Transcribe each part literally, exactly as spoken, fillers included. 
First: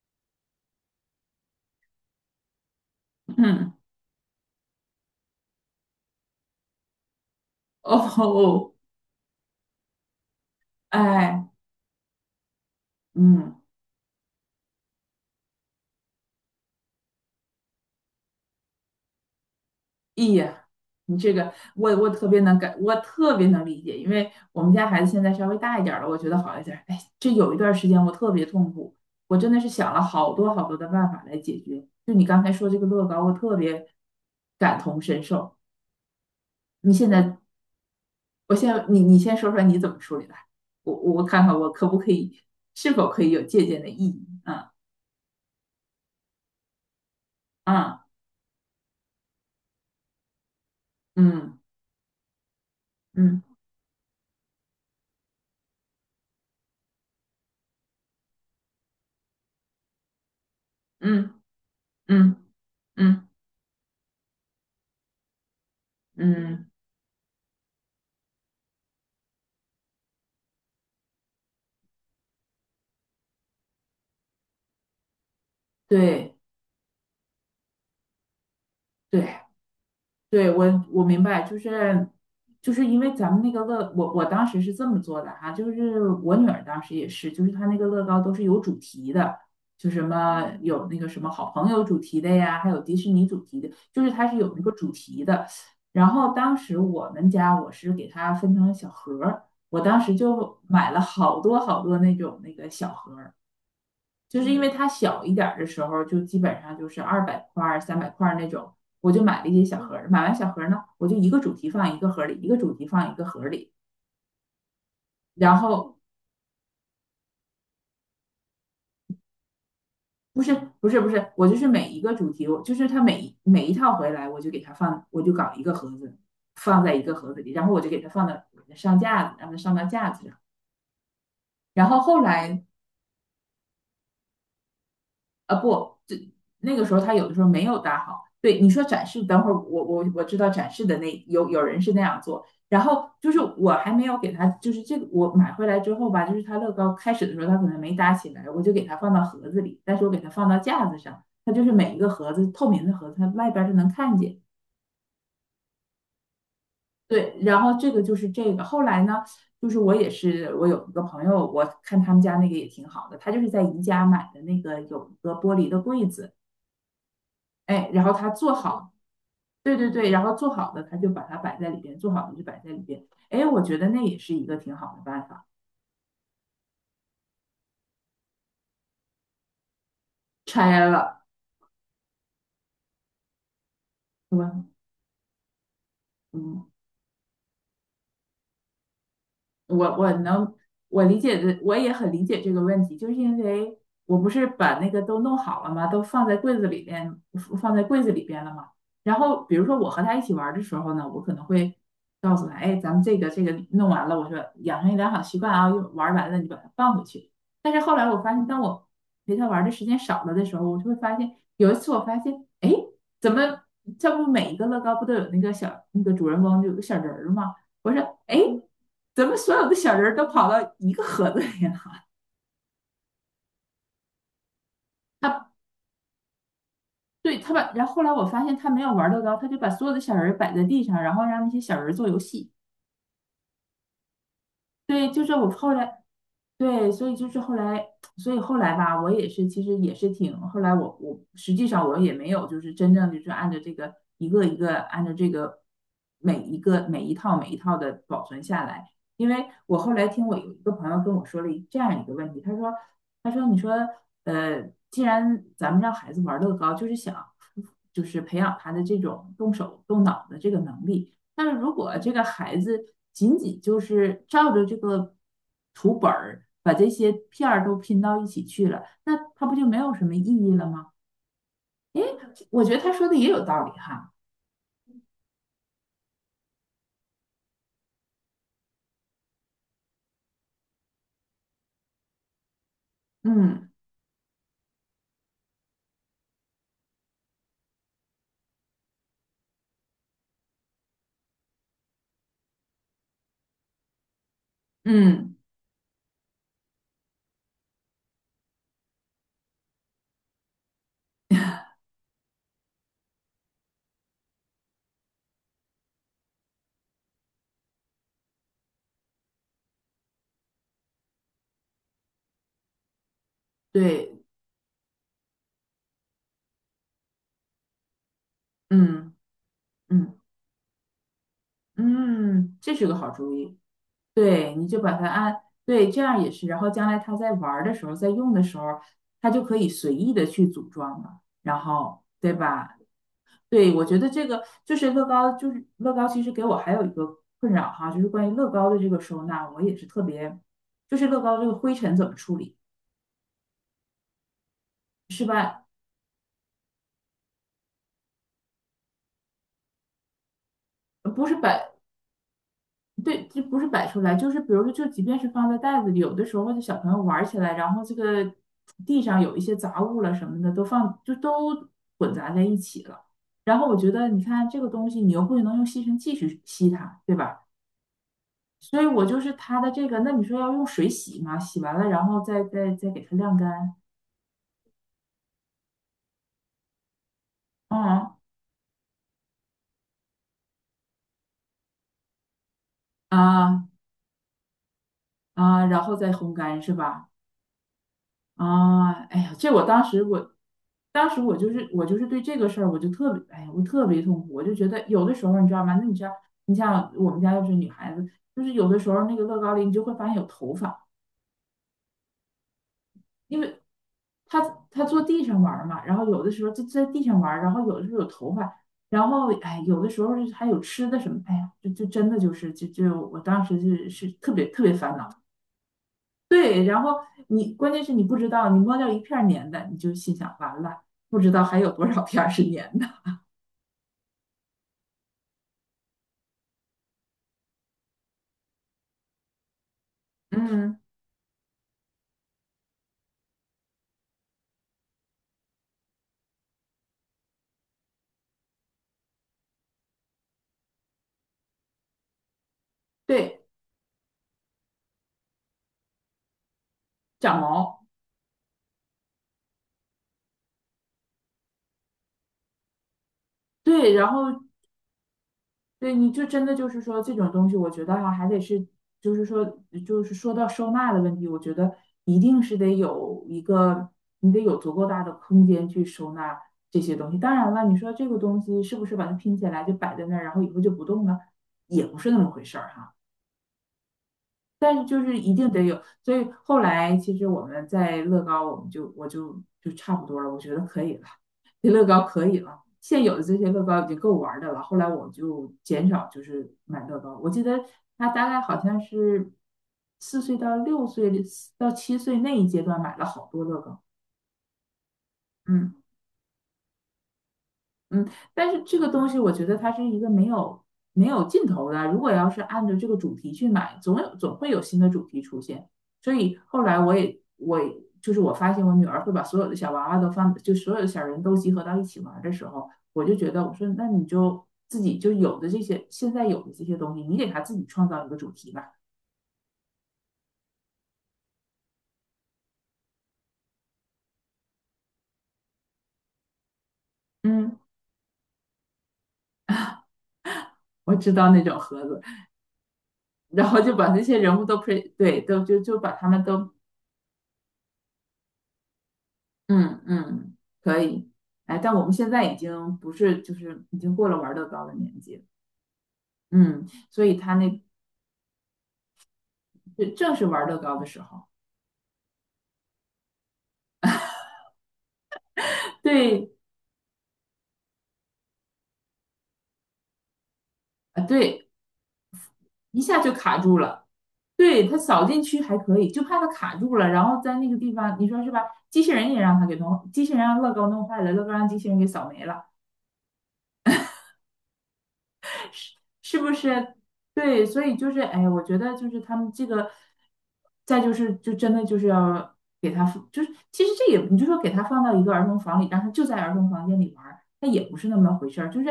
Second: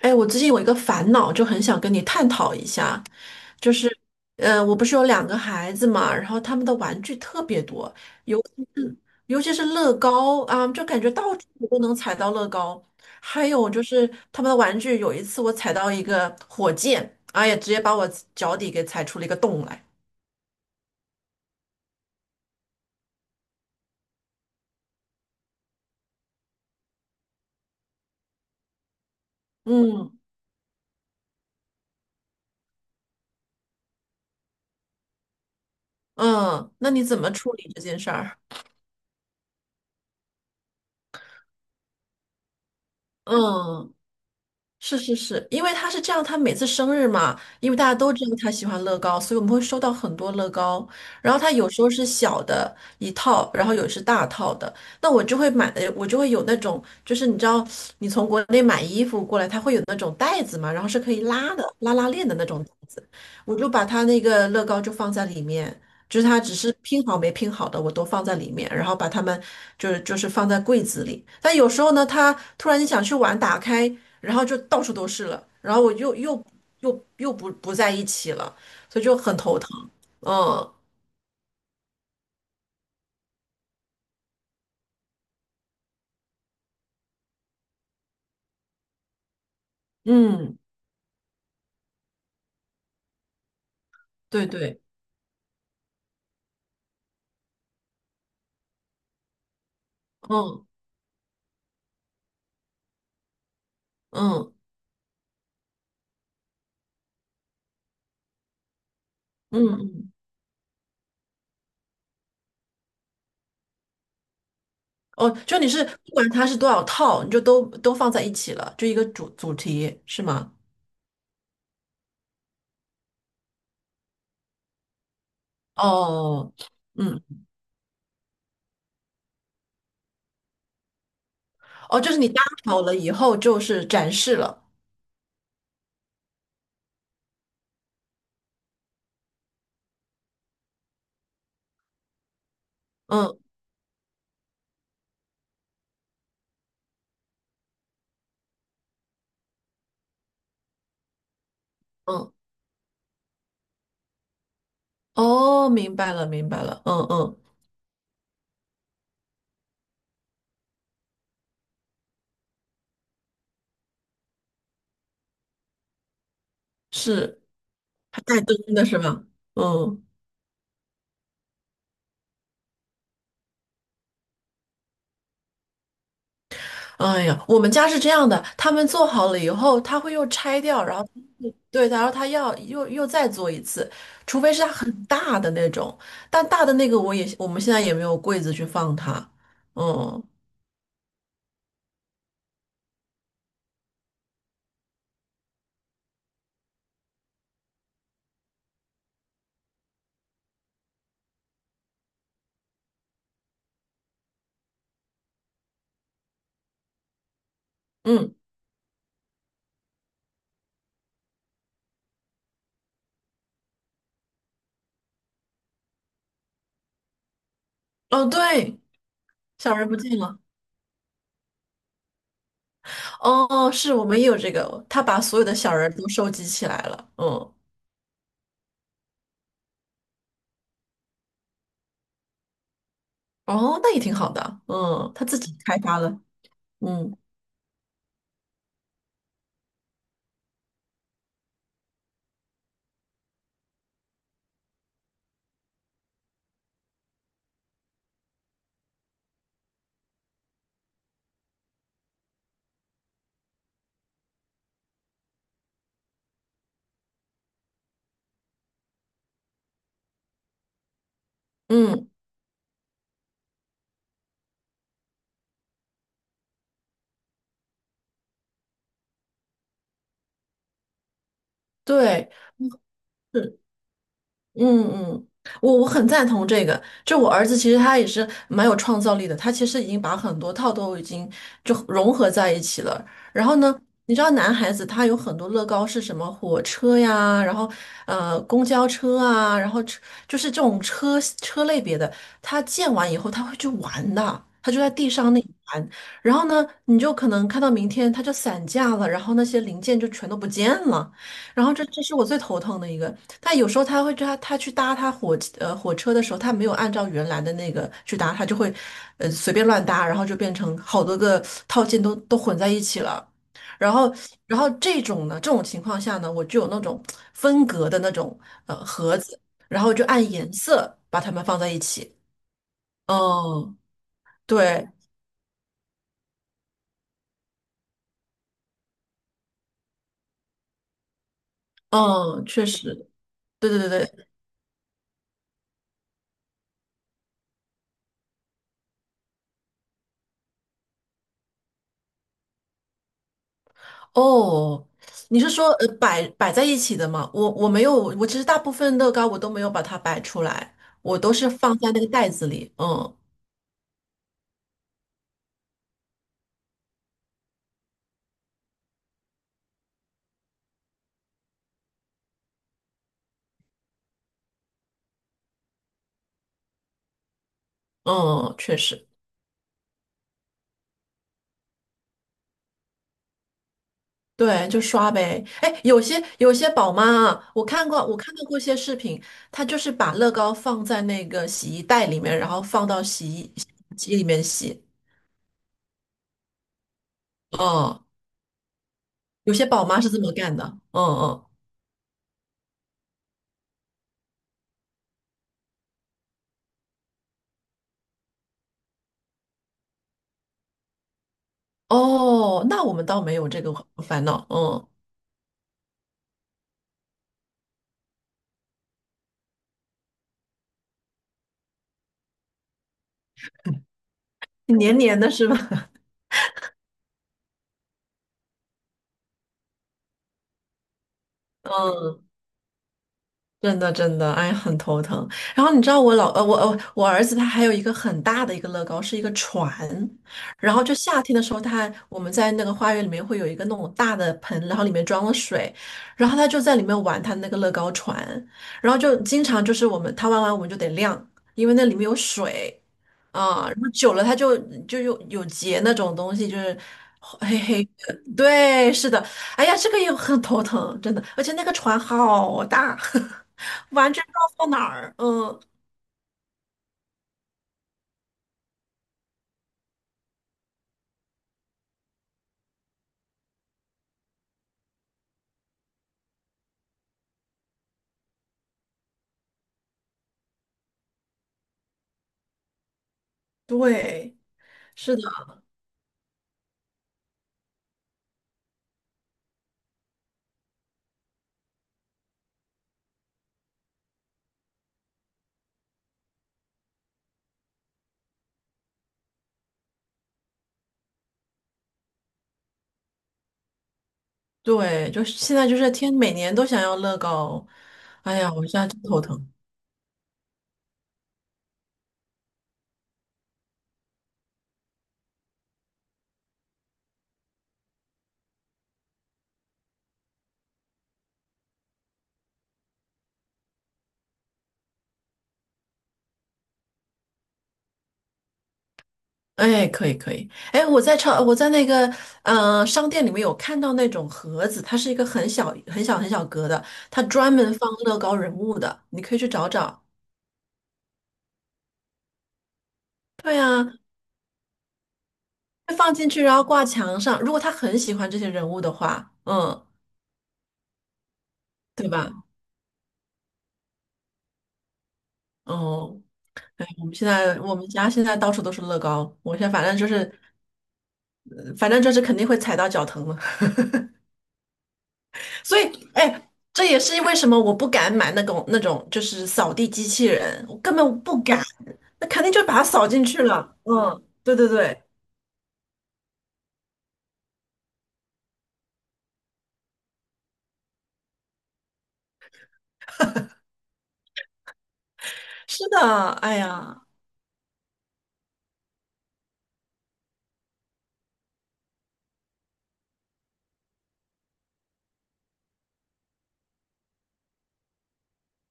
哎，我最近有一个烦恼，就很想跟你探讨一下，嗯，就是，呃，我不是有两个孩子嘛，然后他们的玩具特别哦，多，尤其哦是尤其是乐高啊，就感觉到处哎，都能踩到乐高。还嗯，有就是他们的玩具，有一次我踩到一个火箭，哎呀，直接把我脚底给踩出了一个洞来。咦呀，你这个我我特别能感，我特别能理解，因为我们家孩子现在稍微大一点儿了，我觉得好一点儿。哎，这有一段时间我特别痛苦，我真的是想了嗯好多好多的办法来解决。就你刚才说这个乐高，我特别感同身受。嗯，那你你现怎么在，处理这件事儿？我现在你你先说说你怎么处理的，我我看看我可不可以，是否可以有借鉴的嗯，意义？是是是，因为他是这样，他每次生日嘛，因为大家嗯都知道他喜欢乐高，所以我们会收到很多乐高。嗯然后他嗯有时候是小的一嗯套，然后有是大套的。那我就会买的，我就会有那种，就是你知道，你从国内买衣服过来，它会有那种袋子嘛，然后是可以嗯拉的，拉拉链的嗯那种袋子。嗯我就把它那个乐高就放在里面，就是它嗯。只嗯，是拼好没拼好的，我都放在里面，然后把它们就是就是放在柜子里。但有时候呢，它突然你想去玩，打开，然后就到处都是了，然后我又对又又又不不在一起了，所以就对很头疼。对，我嗯我明白，就是就是因为咱们那个乐，我我当时是这么做的哈，就是我女儿当时也是，就是她那个乐高都是有主题的，就什么嗯，有那个什么好朋友主题的呀，还有迪士尼主题的，就是它是对有那个对，主题的。然后当时我们家我是给它分成小盒儿，我当时就嗯买了好多好多那种那个小盒儿，就是嗯因为它小一点的时候，就基本上就是二百块儿、三百块那种，我就买了一些嗯小盒，嗯，买完小盒呢，我就一个主题放一个盒里，一个主题放一个盒里。哦，然就你是后不管它是多少套，你就都都放在一起了，就一个主主题是不吗？是不是不是，我就是每一个主题，我就是它每每一套回来，我就给它放，我就搞一个盒子，哦，放在一个嗯，盒子里，然后我就给它放到上架子，让它上到架子上。然后哦，就是后你搭来好了以后就是展示了，啊，不，这那个时候他有的时候没有搭好。对，你说展示，等会儿我我我知道展示的，那有有人是那样做，然后就是嗯。我还没有给他，就是这个我买回来之后吧，就是他乐高开始的时候他可能没搭起来，我就给他放到盒子里，但是我给他放到架子上，他就是每一个盒嗯，子透明的盒子，它外边儿是能看见。哦，明白了，明白了，嗯对，嗯。然后这个就是这个。后来呢，就是我也是，我有一个朋友，我看他们家那个也挺好的，他就是在宜家买的那个有一个玻璃的柜子，是，哎，然后还他带做灯的好，是吗？对对嗯，对，然后做好的他就把它摆在里边，做好的就摆在里边。哎，我觉得那也是一个挺好的办法。哎呀，我们家是这样的，他们做好了以后，他会又拆拆掉，然后了，对，然后他要又又再做一次，是除非是吧？它很大的那种，但大嗯，的那个我也我们现在也没有柜子去放它。我我嗯能我理解的，我也很理解这个问题，就是因为我不是把那个都弄好了吗？都放在柜子里边，放在柜子里边了吗？然后比如说我和他一起玩儿的时候呢，我可能会告诉他，哎，咱们这个这个弄完了，我说养成一良好习惯啊，会玩儿完了你把它放回去。但是后来我发嗯，现，当我陪他玩儿的时间少了的时候，我就会发现，有一次我发现，哎，怎么这不每一个乐高不都有那个小那个主人翁，就有个小人儿吗？我说，哦哎，对，怎么所有的小人小不人儿见都了。跑到一个盒子里了？哦，是我们也有这个，他把 所有他的小人都收集起来了。对他嗯，把，然后后来我发现他没有玩乐高，他就把所有的小人儿摆在地上，然后让那些小人儿做游戏。哦，那也挺好的，对，嗯，就他是自我己后开发来，了。对，所嗯以就是后来，所以后来吧，我也是，其实也是挺，后来我我实际上我也没有，就是真正就是按照这个一个一个按照这个每一个每一套每一套的保存下来，因为我后来听我有一个朋友跟我说了一这样一个问题，他说他说你说呃，既然咱们让孩子玩乐高，就是想就是培养他的这种动手动脑的这个能力。但是如果嗯。这个孩子仅仅就是照着这个图本儿把这些片儿都拼到一起去了，那他不就没有什么意义了吗？诶，对，我觉得他说的也有是，道理哈。嗯嗯，我我很赞同这个。就我儿子其实他也是蛮有创造力的，他其实已经把很多套都已经就融合在一起了。然后嗯呢，你知道男孩子他有很多乐高是什么火车呀，然后呃公交车啊，然后车就是这种车车类别的，他建完以后他会去玩的，他就在地上嗯，那里玩。然后呢，你就可能看到明天它就散架了，然后那些零件就全都不见了。然后这这是我最头疼的一个。他有时候他会他他去搭他火呃火车的时候，他没有按照原来的那个去搭，他就会呃随便乱搭，然后就变成好多个套件都都混在一起了。然后对，然后这种呢，这种情况下呢，我就有那种分隔的那种呃嗯盒子，然后就嗯按颜色把它们放在一起。嗯，这是个好嗯，主意。对，你就对，把它按，对，这样也是。然后将来他在玩儿的时候，在用的时候，他就可以随意的去组装了，然后对嗯，确吧？实，对对，对我对觉得这对。个就是乐高，就是乐高，其实给我还有一个困扰哈，就是关于乐高的这个收纳，我也是特别，就是乐高这个灰尘怎么处理，哦，是你是吧？说呃摆摆在一起的吗？我我没有，我其实大部分乐高我都没有把它摆出来，呃我不都是是摆，放在那个袋子里。嗯对，就不是摆出来，就是比如说，就即便是放在袋子里，有的时候或者小朋友玩起来，然后这个地上有一些杂物了什么的，都放就都混杂在一起了。然后我觉得，你看这个东西，你又不能用吸尘器去吸它，对吧？嗯，确所以我实，就是他的这个，那你说要用水洗嘛？洗完了，然后再再再给它晾干，对，就刷呗。哎，有些有些宝妈啊，我看过嗯，我看到过一些视频，她就是把乐高放在那个洗衣袋里面，然后放到洗衣洗啊，衣机里面洗。啊，然后再烘干是吧？嗯，啊，哎呀，这有我些当宝妈时是这我，么干的。嗯当时我嗯，就是我就是对这个事儿我就特别，哎呀，我特别痛苦，我就觉得有的时候你知道吗？那你知道，你像我们家要是女孩子，就是有的时候那个乐高里你就会发现有头发，哦，那我们倒没因有为这个烦他恼。他嗯，坐地上玩儿嘛，然后有的时候就在地上玩儿，然后有的时候有头发，然后哎，有的时候就是还有吃的什么，哎呀，就就真的就是就就我当时就是是特别特别烦黏黏恼。的是吧？对，然后你关键是你不知道，你摸掉一片儿粘的，你就心想完了，不知道还有 多少片儿嗯。是粘的。真的真的，哎，很头疼。然后你知道我老呃，我呃我儿子他还有一个很大的一个乐高，是一个船。然嗯，后就夏天的时候他，我们在那个花园里面会有一个那种大的盆，然后里面装了水，然后他就在里面玩他那个乐高船，然后就经常就是我们他玩完我们就得晾，因为那里面有水。对，啊，然后久了它就就有有结那种东西，就是长黑毛，黑的。对，是的。哎呀，这个也很头疼，真的。而且那个船好大，对，然完全后不知道放哪儿。嗯，对，你就真的就是说这种东西，我觉得哈、还得是，就是说，就是说到收纳的问题，我觉得一定是得有一个，你得有足够大的空间去收纳这些东西。当然了，你说这个东西是不是把它拼起来就摆在那儿，然后以后就不动了，也不是那么回事儿、哈。对，但是就是是的，一定得有，所以后来其实我们在乐高，我们就我就就差不多了，我觉得可以了，这乐高可以了，现有的这些乐高已经够玩的了。后来我就减少就是买乐高，我记得他大概好像是四岁到六岁到七岁那一阶段买了好多乐高，对，就是现在嗯。就是天每年都想要乐高。嗯，哎但呀，是我这现在个真东西头我觉疼。得它是一个没有没有尽头的。如果要是按照这个主题去买，总有总会有新的主题出现。所以后来我也我也就是我发现我女儿会把所有的小娃娃都放，就所有的小人都集合到一起玩的时候，我就觉得我说那你就自己就有的这些现在有的这些东西，你给她自己创造一个主题吧。哎，可以可以。哎，我在超我在那个呃商店里面有看到那种盒子，它是一个很小很小很小格的，它专嗯，门放乐高人物的，你可以去找找。我知道那种盒子，然对后就啊，把那些人物都配对都就就把会他放们进去，都然后挂墙上。如果他很喜欢这些人物的话，嗯嗯，嗯，可以。哎，但我们现对在吧？已经不是，就是已经过了玩乐高的年纪了。哦，嗯，哎，所我以们现他在那我们家现在到处都是乐高，我现在反对正就正是是，玩乐高的时候，呃反正就是肯定会踩到脚疼了。所以，对哎，这也是为什么我不敢买那种那种就是扫地机器人，我根啊，本不对，敢，那肯定就把一它下扫就进卡去住了。了。嗯，对对，对他对，扫进去还可以，就怕他卡住了，然后在那个地方，你说是吧？机器人也让他给弄，机器人让乐高弄坏了，乐高让机器人给扫没了。是的，是不哎是？呀，对，所以就是，哎，我觉得就是他们这个，再就是，就真的就是要给他放，就是其实这也，你就说给他放到一个儿童房里，让他就在儿童房间里玩儿，那也不是那么回事儿。就是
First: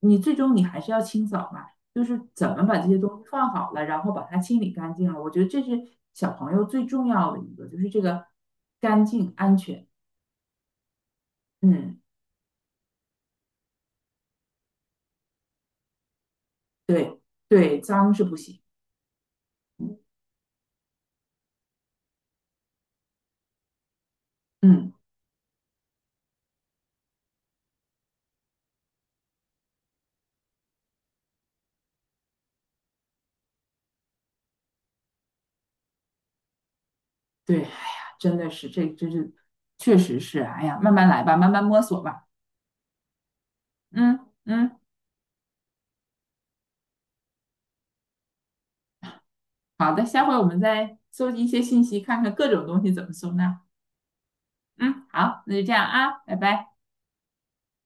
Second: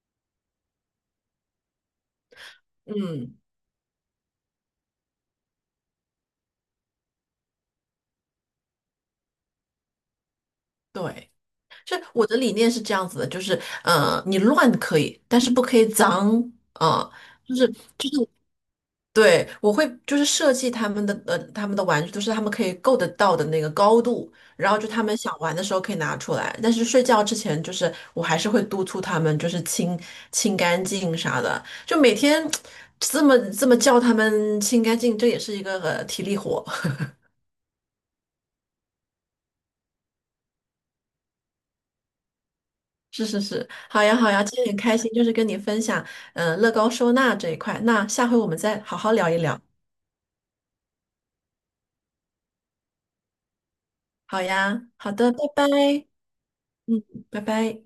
你最终你还是要清扫嘛，就是怎么把这些东西嗯，放好了，然后把它清理干净了。我觉得这是小朋友最重要的一个，就是这个干净安全。对。是嗯，我的理念是这样子的，就是，呃，你乱可以，但是不可以脏，啊，对就是对，脏是不行。对，我会嗯。就是设计他们的呃他们的玩具，都是他们可以够得到的那个高度，然后就嗯，他们想玩的时候可以拿出来，但是睡觉之前就是我还是会督促他们就是清清干净啥的，就每天这么这么叫他们清干净，这也是一个、呃体力活。对，哎呀，真的是，这真是，确实是，哎呀，慢慢来吧，慢慢摸索吧。是是是，好呀嗯好呀，今天很嗯，开心，就是跟你分享，嗯、乐高收纳这一块。那下回我们再好好聊一聊。好的，下回我们再搜集一些信息，看看各种东西怎么收纳。好呀，嗯，好的，拜好，那就这样拜，啊，拜拜。嗯，拜拜。